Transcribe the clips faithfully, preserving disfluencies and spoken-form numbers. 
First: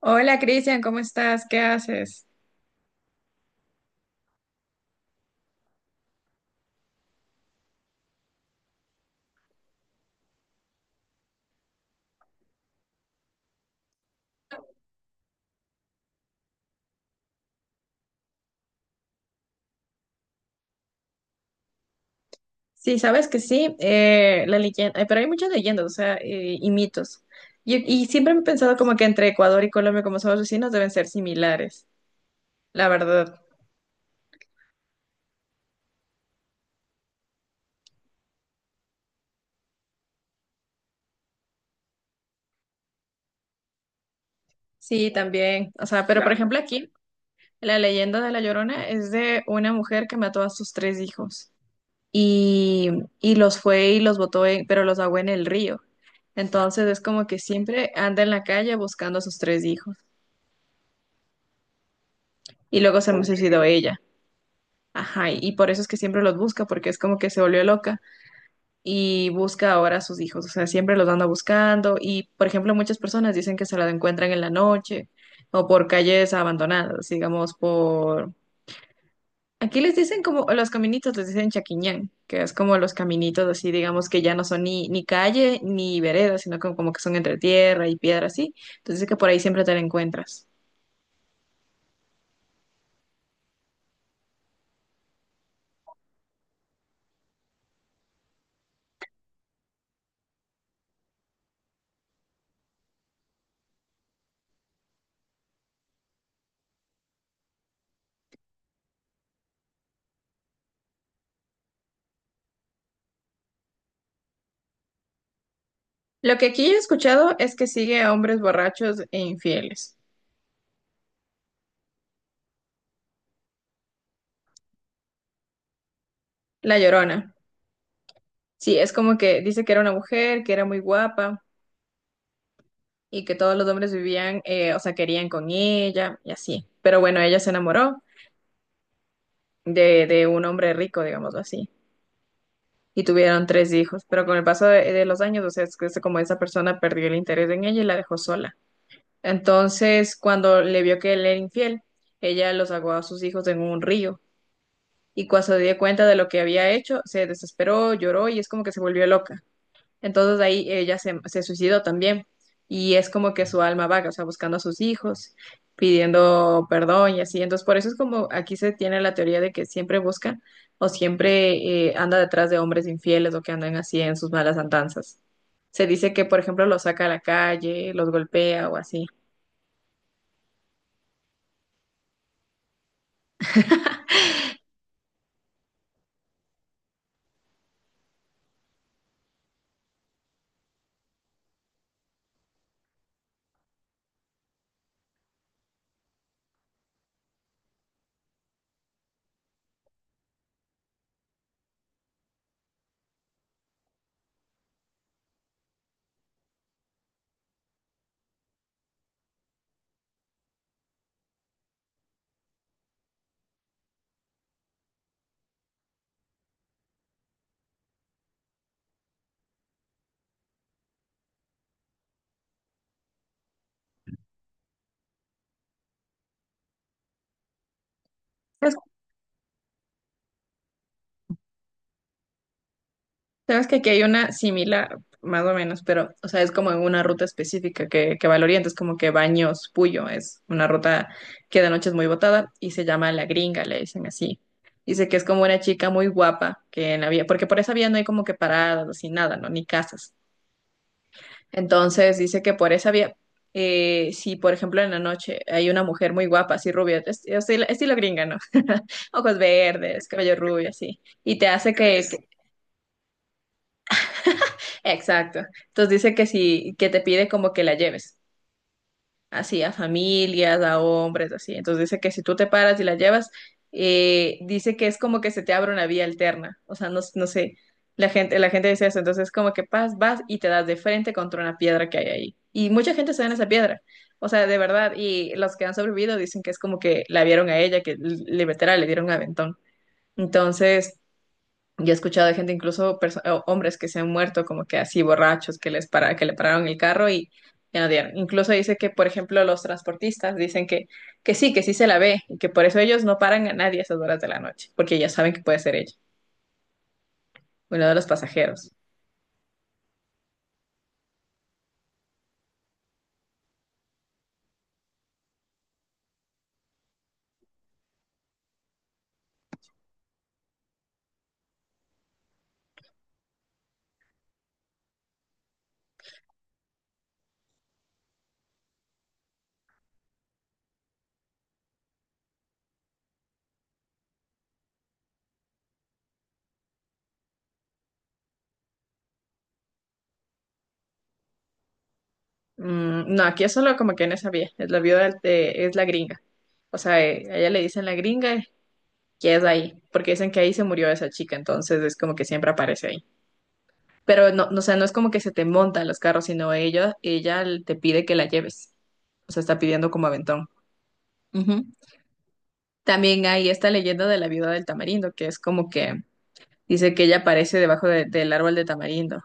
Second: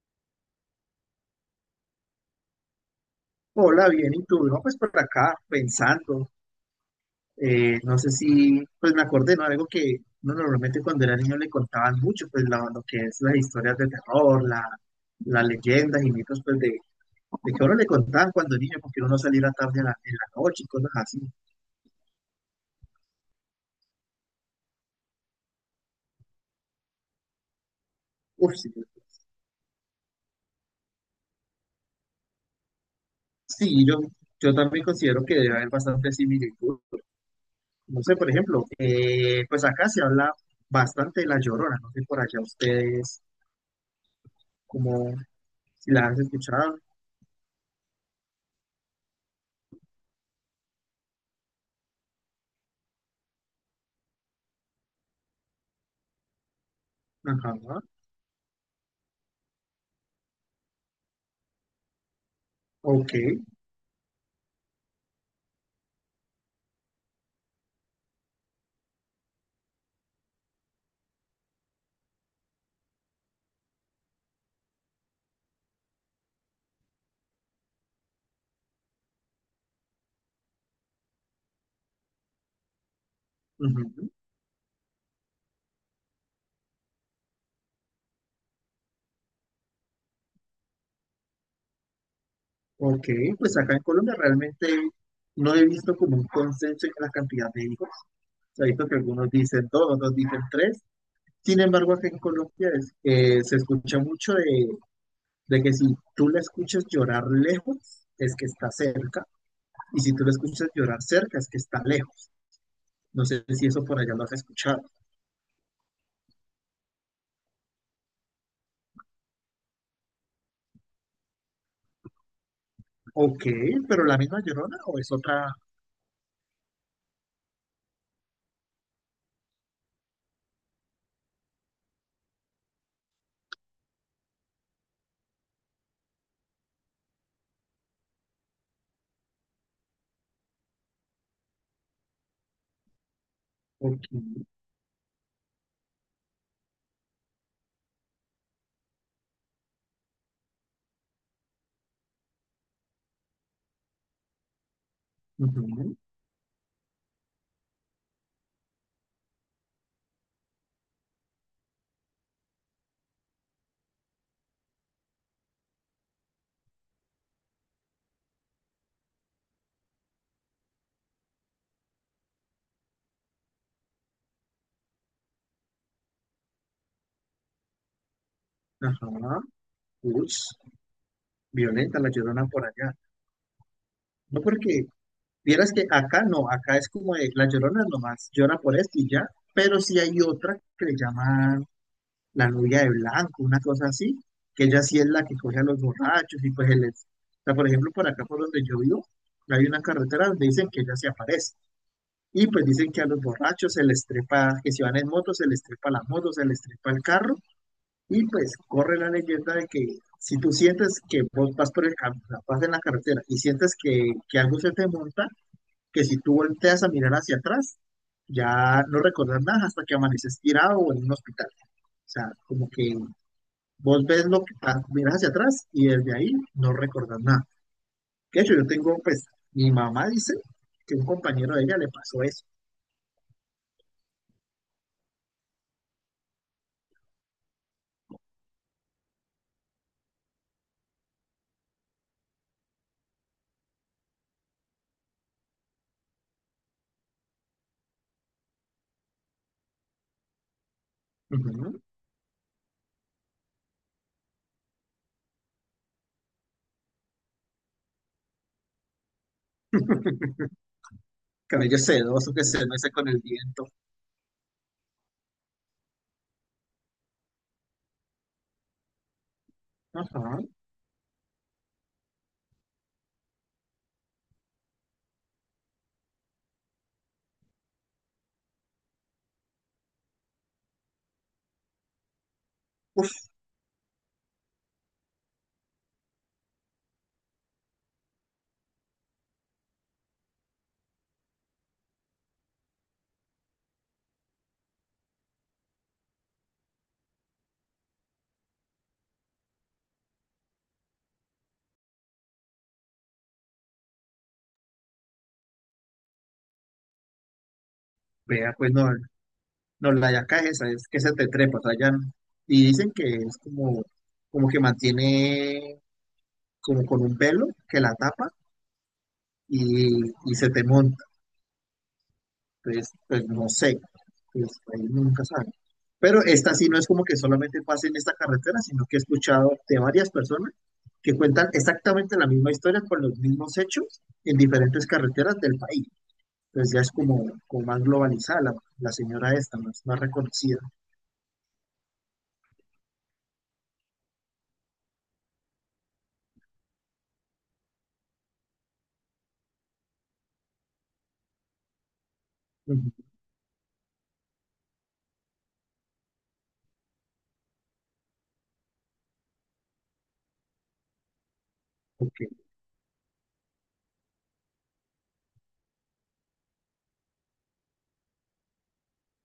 Hola Cristian, ¿cómo estás? ¿Qué haces? Hola, bien, ¿y tú? No, pues por acá, pensando, eh, no sé si, pues me acordé, ¿no? Algo que uno normalmente cuando era niño le contaban mucho, pues la- lo que es las historias de terror, la, las leyendas y mitos, pues de, de que a uno le contaban cuando niño, porque uno no saliera tarde en la, en la noche y cosas así. Sí, sabes que sí, eh, la leyenda, eh, pero hay muchas leyendas, o sea, eh, y mitos. Y, y siempre he Uf, sí, pensado como que entre Ecuador y Colombia, como somos vecinos, deben ser similares, la verdad. sí, yo, yo también considero que debe haber bastante similitud. No sé, por ejemplo, eh, pues acá se habla bastante de la Llorona, no sé por allá ustedes, Sí, como también. O si sea, la pero han por Claro. ejemplo escuchado. aquí, la leyenda de La Llorona es de una mujer que mató a sus tres hijos y, y los fue y los botó, en- pero los ahogó en el río. Entonces es como que Ajá. siempre anda en la calle buscando a sus tres hijos y luego se Ok, Ok. suicidó ella. Ajá, y y por eso es que siempre los busca, porque es como que se volvió loca y busca ahora a sus hijos, o sea, siempre los anda buscando y, por ejemplo, muchas personas dicen que se la encuentran en la noche o por calles abandonadas, digamos, por... Aquí les dicen como los caminitos, les dicen chaquiñán, que es como los caminitos así, digamos, ujú, que ya no son ni, ni calle ni vereda, sino como, como que son entre tierra y piedra así. Entonces es que por ahí siempre te la encuentras. ok, pues acá en Colombia realmente no he visto como un consenso en la cantidad de hijos. O sea, he visto que algunos dicen dos, otros dicen tres. Sin embargo, acá en Colombia es, eh, se escucha mucho de, de que si tú la escuchas llorar lejos, es que está cerca, y si tú la escuchas llorar cerca, es que está lejos. No sé si eso por allá lo has escuchado. Lo que aquí he escuchado es que sigue a hombres borrachos e infieles. Ok, pero ¿la misma llorona o es otra? La Llorona. Sí, es como que dice que era una mujer, que era muy guapa y que todos los hombres vivían, eh, o sea, querían con ella y así. Pero bueno, ella se enamoró de, de un hombre rico, digámoslo así, y tuvieron tres Ok, hijos. Pero con el paso de, de los años, o sea, es que es como esa persona perdió el interés en ella y la dejó sola. Entonces, cuando le vio que él era infiel, ella los ahogó a sus hijos en un río. Y cuando se dio ujú, cuenta de lo que había hecho, se desesperó, lloró y es como que se volvió loca. Entonces ahí ella se, se suicidó también y es como que su alma vaga, o sea, buscando a sus hijos, pidiendo perdón y así. Entonces por eso es como aquí se tiene la teoría de que siempre busca o siempre eh, anda detrás de hombres infieles o que andan así en sus malas andanzas. Se dice que, por ejemplo, los saca a la calle, los golpea o así. ajá, ush, violenta la llorona por allá. No porque vieras que acá no, acá es como de, la Llorona nomás llora por esto y ya, pero sí hay otra que le llaman la novia de blanco, una cosa así, que ella sí es la que coge a los borrachos y pues él es. O sea, por ejemplo, por acá por donde yo vivo, hay una carretera donde dicen que ella se aparece. Y pues dicen que a los borrachos se les trepa, que si van en moto, se les trepa la moto, se les trepa el carro. Y pues corre la leyenda de que si tú sientes que vos vas por el camino, vas en la carretera y sientes que, que algo se te monta, que si tú volteas a mirar hacia atrás, ya no recordás nada hasta que amaneces tirado o en un hospital. O sea, como que vos ves lo que pa- miras hacia atrás y desde ahí no recordás nada. De hecho, yo tengo, pues, mi mamá dice que un compañero de ella le pasó eso. Sabes que aquí hay una similar, más o menos, pero, o sea, es como en una ruta específica que, que va al oriente, es como que Baños Puyo, es una ruta que de noche es muy botada y se llama La Gringa, le dicen así. Dice que es como una chica muy guapa que en la vía, porque por esa vía no hay como que paradas, ni nada, ¿no? Ni casas. Ujú. Entonces dice que por esa vía, eh, si por ejemplo en la noche hay una mujer muy guapa, así rubia, es- estilo, estilo gringa, ¿no? Ojos verdes, cabello rubio, así y te hace Cabello que, sedoso que se mece con el viento. exacto. Entonces dice que si, que te pide como que la lleves, así a Ajá. familias, a hombres, así. Entonces dice que si tú te paras y la llevas, eh, dice que es como que se te abre una vía alterna. O sea, no, no sé, la gente, la gente dice eso. Entonces como que vas, vas y te das de frente contra una piedra que hay ahí. Y mucha gente se da Uf, en esa piedra. O sea, de verdad. Y los que han sobrevivido dicen que es como que la vieron a ella, que li- literal le dieron un aventón. Entonces... Yo he escuchado de gente, incluso perso- o- hombres que se han muerto como que así borrachos, que les para, que le pararon el carro y ya no dieron. Incluso dice que, por ejemplo, los transportistas dicen que, que sí, que sí se la ve y que por eso ellos no paran a nadie a esas horas de la noche, porque ya saben que puede ser ella, uno de los vea, pues pasajeros. no, no, la yaca es esa, es que se te trepa, o sea, ya, no. Y dicen que es como, como que mantiene como con un velo que la tapa y, y se te monta. Entonces, pues no sé, pues ahí nunca sabe. Pero esta sí no es como que solamente pase en esta carretera, sino que he escuchado de varias personas que cuentan exactamente la misma historia con los mismos hechos en diferentes carreteras del país. Entonces ya es como, como más globalizada la, la señora esta, más, más reconocida. Mm, no, aquí es solo como que no sabía, es la viuda de- es la gringa. O sea, eh, a ella le dicen la gringa que es ahí, porque dicen que ahí se murió esa chica, entonces es como que siempre aparece Ujú, ahí. Pero no, no, o sea, no es como que se te montan los carros, sino ella, ella te pide que la lleves. O sea, está pidiendo como aventón. Ujú. ok. También hay esta leyenda de la viuda del tamarindo, que es como que dice que ella aparece debajo de- del árbol de tamarindo.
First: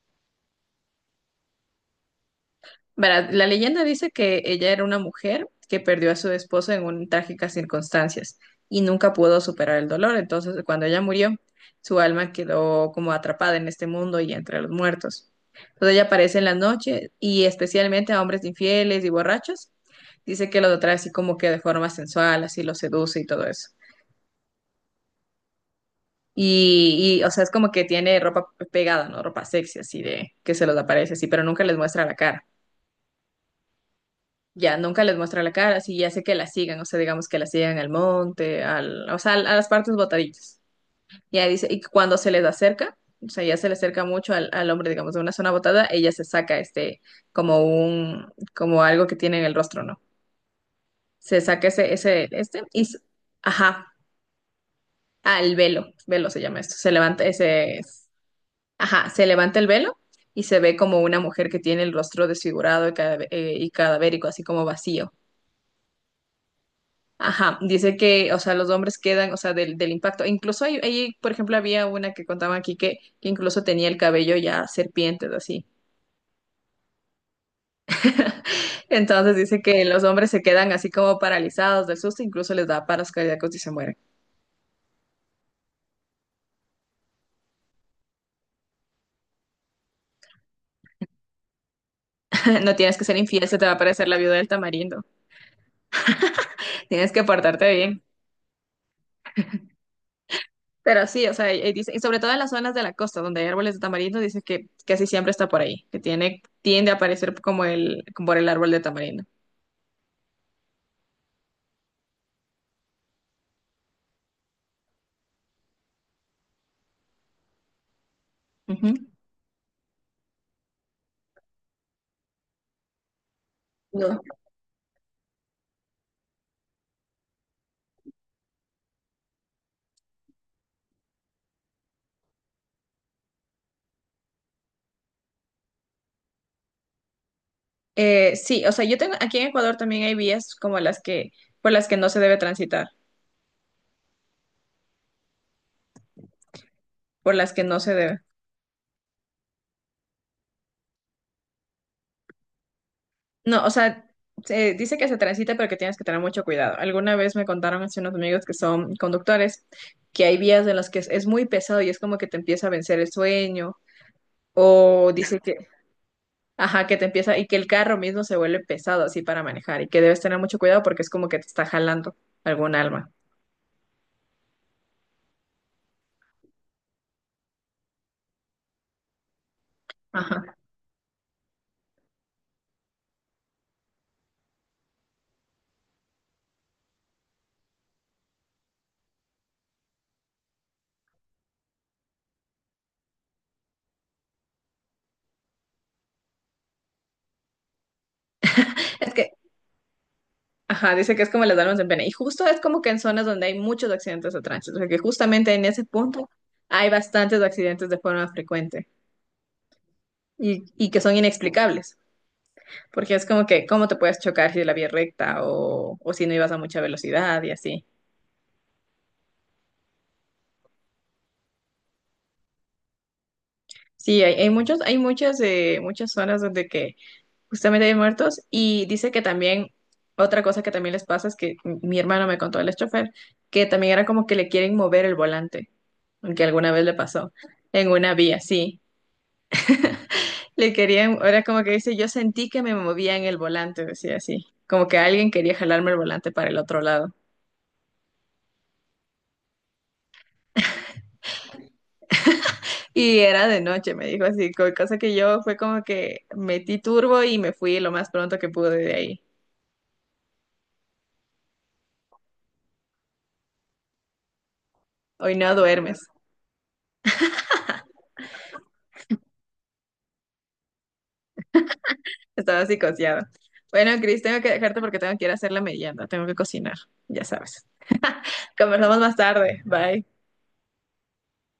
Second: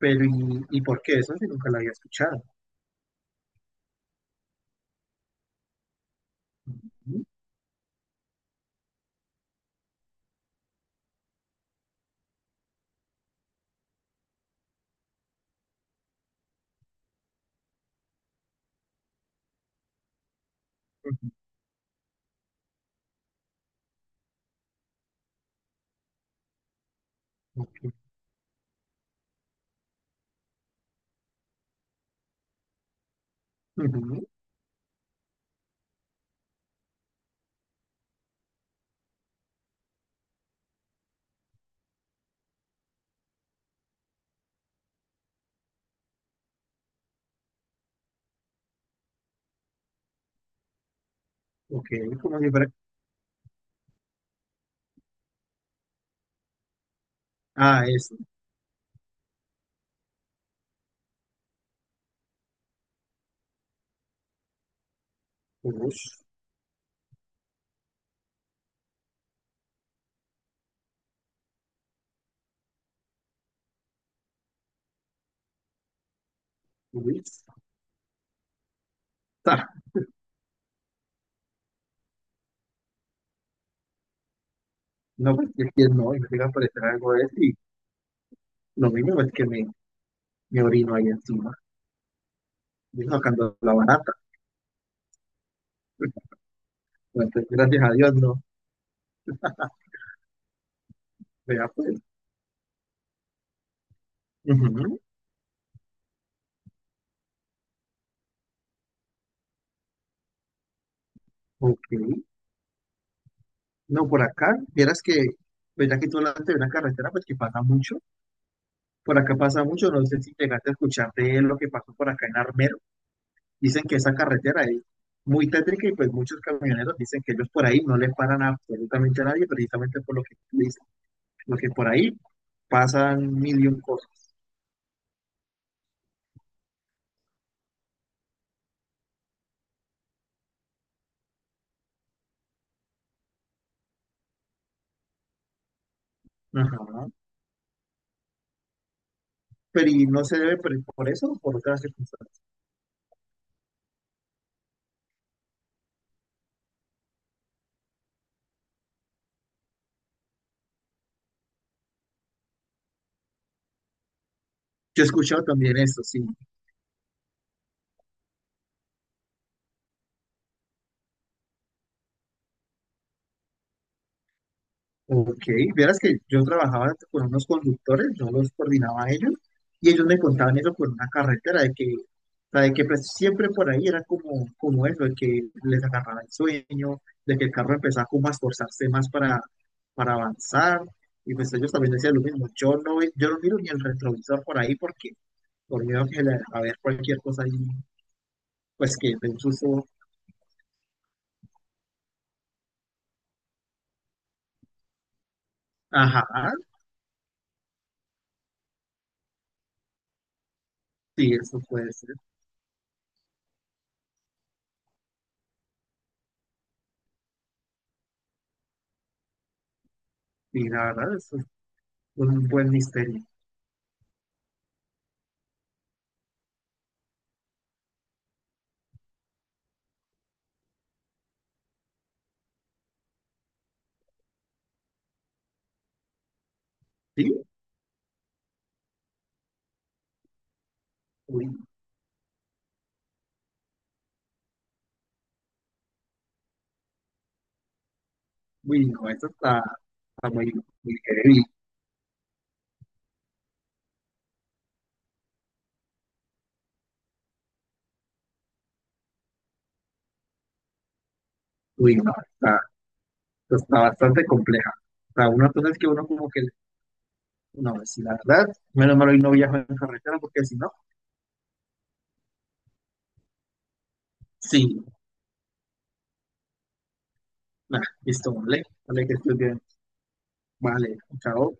Pero, ¿y, y por qué? Eso sí nunca la había escuchado. Verá, la leyenda dice que ella era una mujer que perdió a su esposo en un- Ujú, trágicas circunstancias y nunca pudo superar el dolor. Entonces, cuando ella murió, su alma quedó como atrapada en este mundo y entre los muertos. Entonces, ella aparece en la noche y especialmente a hombres infieles y borrachos. Dice que los atrae así ujú, como que de forma sensual, así los seduce y todo eso. Y, y, o sea, es como que ok, tiene ropa pegada, ¿no? Ropa sexy, así de que se los aparece así, pero nunca les muestra la cara. ujú, Ya, nunca les muestra la cara, sí, ya sé que la sigan, o sea, digamos que la sigan al monte, al, o sea, al- a las partes botaditas. Ya dice, y cuando se les acerca, o sea, ya se le acerca mucho al, al hombre, digamos, de una zona botada, ella se saca este, como un, como algo que tiene en el rostro, ¿no? Se saca ok, ese, ese, como si este, fuera... y, s- ajá, ah, el velo, velo se llama esto, se levanta ese, Ah, eso ajá, se levanta el velo y se ve como una mujer que tiene el rostro desfigurado y, cada, y cadavérico, así como vacío. ush, Ajá, dice que, o sea, los hombres quedan, o sea, del, del impacto. E incluso ahí, ahí, por ejemplo, había una que contaba aquí que, que incluso tenía el cabello ya serpientes, así. uy, Entonces dice ta. que los hombres se quedan así como paralizados del susto, incluso les da paros cardíacos y se mueren. No, pues es que no, y me llega a aparecer algo de eso y lo mínimo es que me, me orino ahí encima, No tienes y que ser infiel, sacando se te va la a parecer barata. la viuda del tamarindo. Tienes que Entonces, portarte gracias a bien. Dios, no. Pero sí, o sea, Vea, ahí dice, y pues. sobre todo en las zonas de la costa donde hay árboles de tamarindo, dice que Ujú, casi siempre está por ahí, que tiene, tiende a aparecer como el, como por el árbol de tamarindo. ok. No, por acá, vieras que, pues ya que tú hablaste de una carretera, pues que pasa mucho. Ujú. Por acá pasa mucho, no sé si llegaste a escuchar de lo que pasó por acá en Armero. Dicen que esa No. carretera es muy tétrica y pues muchos camioneros dicen que ellos por ahí no le paran absolutamente a nadie, precisamente por lo que tú dices, porque por ahí pasan mil y un cosas. Eh, sí, o sea, yo tengo, aquí en Ecuador también hay vías como las que, por las que no se debe transitar, Ajá. por las que no se debe. Pero ¿y no se debe por, por eso o por otras circunstancias? No, o sea, se dice que se transita, pero que tienes que tener mucho cuidado. Alguna vez me contaron hace unos amigos que son conductores, que hay vías en las que es, es muy pesado y es como que te empieza a vencer el sueño, Yo he o dice escuchado que, también eso, sí. ajá, que te empieza, y que el carro mismo se vuelve pesado así para manejar, y que debes tener mucho cuidado porque es como que te está jalando algún alma. Ok, vieras que yo trabajaba con unos conductores, yo los coordinaba a ellos y ellos me contaban Ajá. eso por una carretera, de que, o sea, de que pues, siempre por ahí era como, como eso, de que les agarraba el sueño, de que el carro empezaba como a esforzarse más para, para avanzar y pues ellos también decían lo mismo, yo no, ve- yo no miro ni el retrovisor por ahí porque por miedo que le- a ver cualquier cosa ahí, pues Es que de que un susto, ajá, dice que es como las almas en pena. Y justo es como que en zonas donde hay muchos accidentes de tránsito, o sea que justamente en ese ajá, punto hay bastantes accidentes de forma frecuente y, y que son sí, eso puede inexplicables, ser, porque es como que cómo te puedes chocar si la vía es recta o, o si no ibas a mucha velocidad y así. y la verdad, eso es un buen misterio, Sí, hay, hay muchos, hay muchas, eh, muchas zonas donde que justamente de muertos, y dice que también, otra cosa que también les pasa es que m- mi hermano me contó, el chofer, que también era como que le quieren mover el volante, aunque alguna vez le pasó, en una vía, sí. Le querían, era como ¿sí? que dice, yo sentí que me movía en el volante, decía así, como que alguien quería jalarme el volante para el otro lado. Uy, no, eso está, está muy, muy heavy. Y era de noche, me dijo así, co- cosa que yo fue como que metí turbo y me fui lo más pronto que pude de ahí. Uy, no, está, está bastante compleja. O sea, Hoy una no cosa es que duermes. uno como que, no, pues, si la verdad, menos mal hoy no viajo en carretera porque si no, Estaba psicoseado. Bueno, Cris, tengo que dejarte sí, porque tengo que ir a hacer la merienda, tengo que cocinar, ya sabes. nah, listo, vale, Conversamos vale que más estoy tarde. bien, Bye. vale, chao.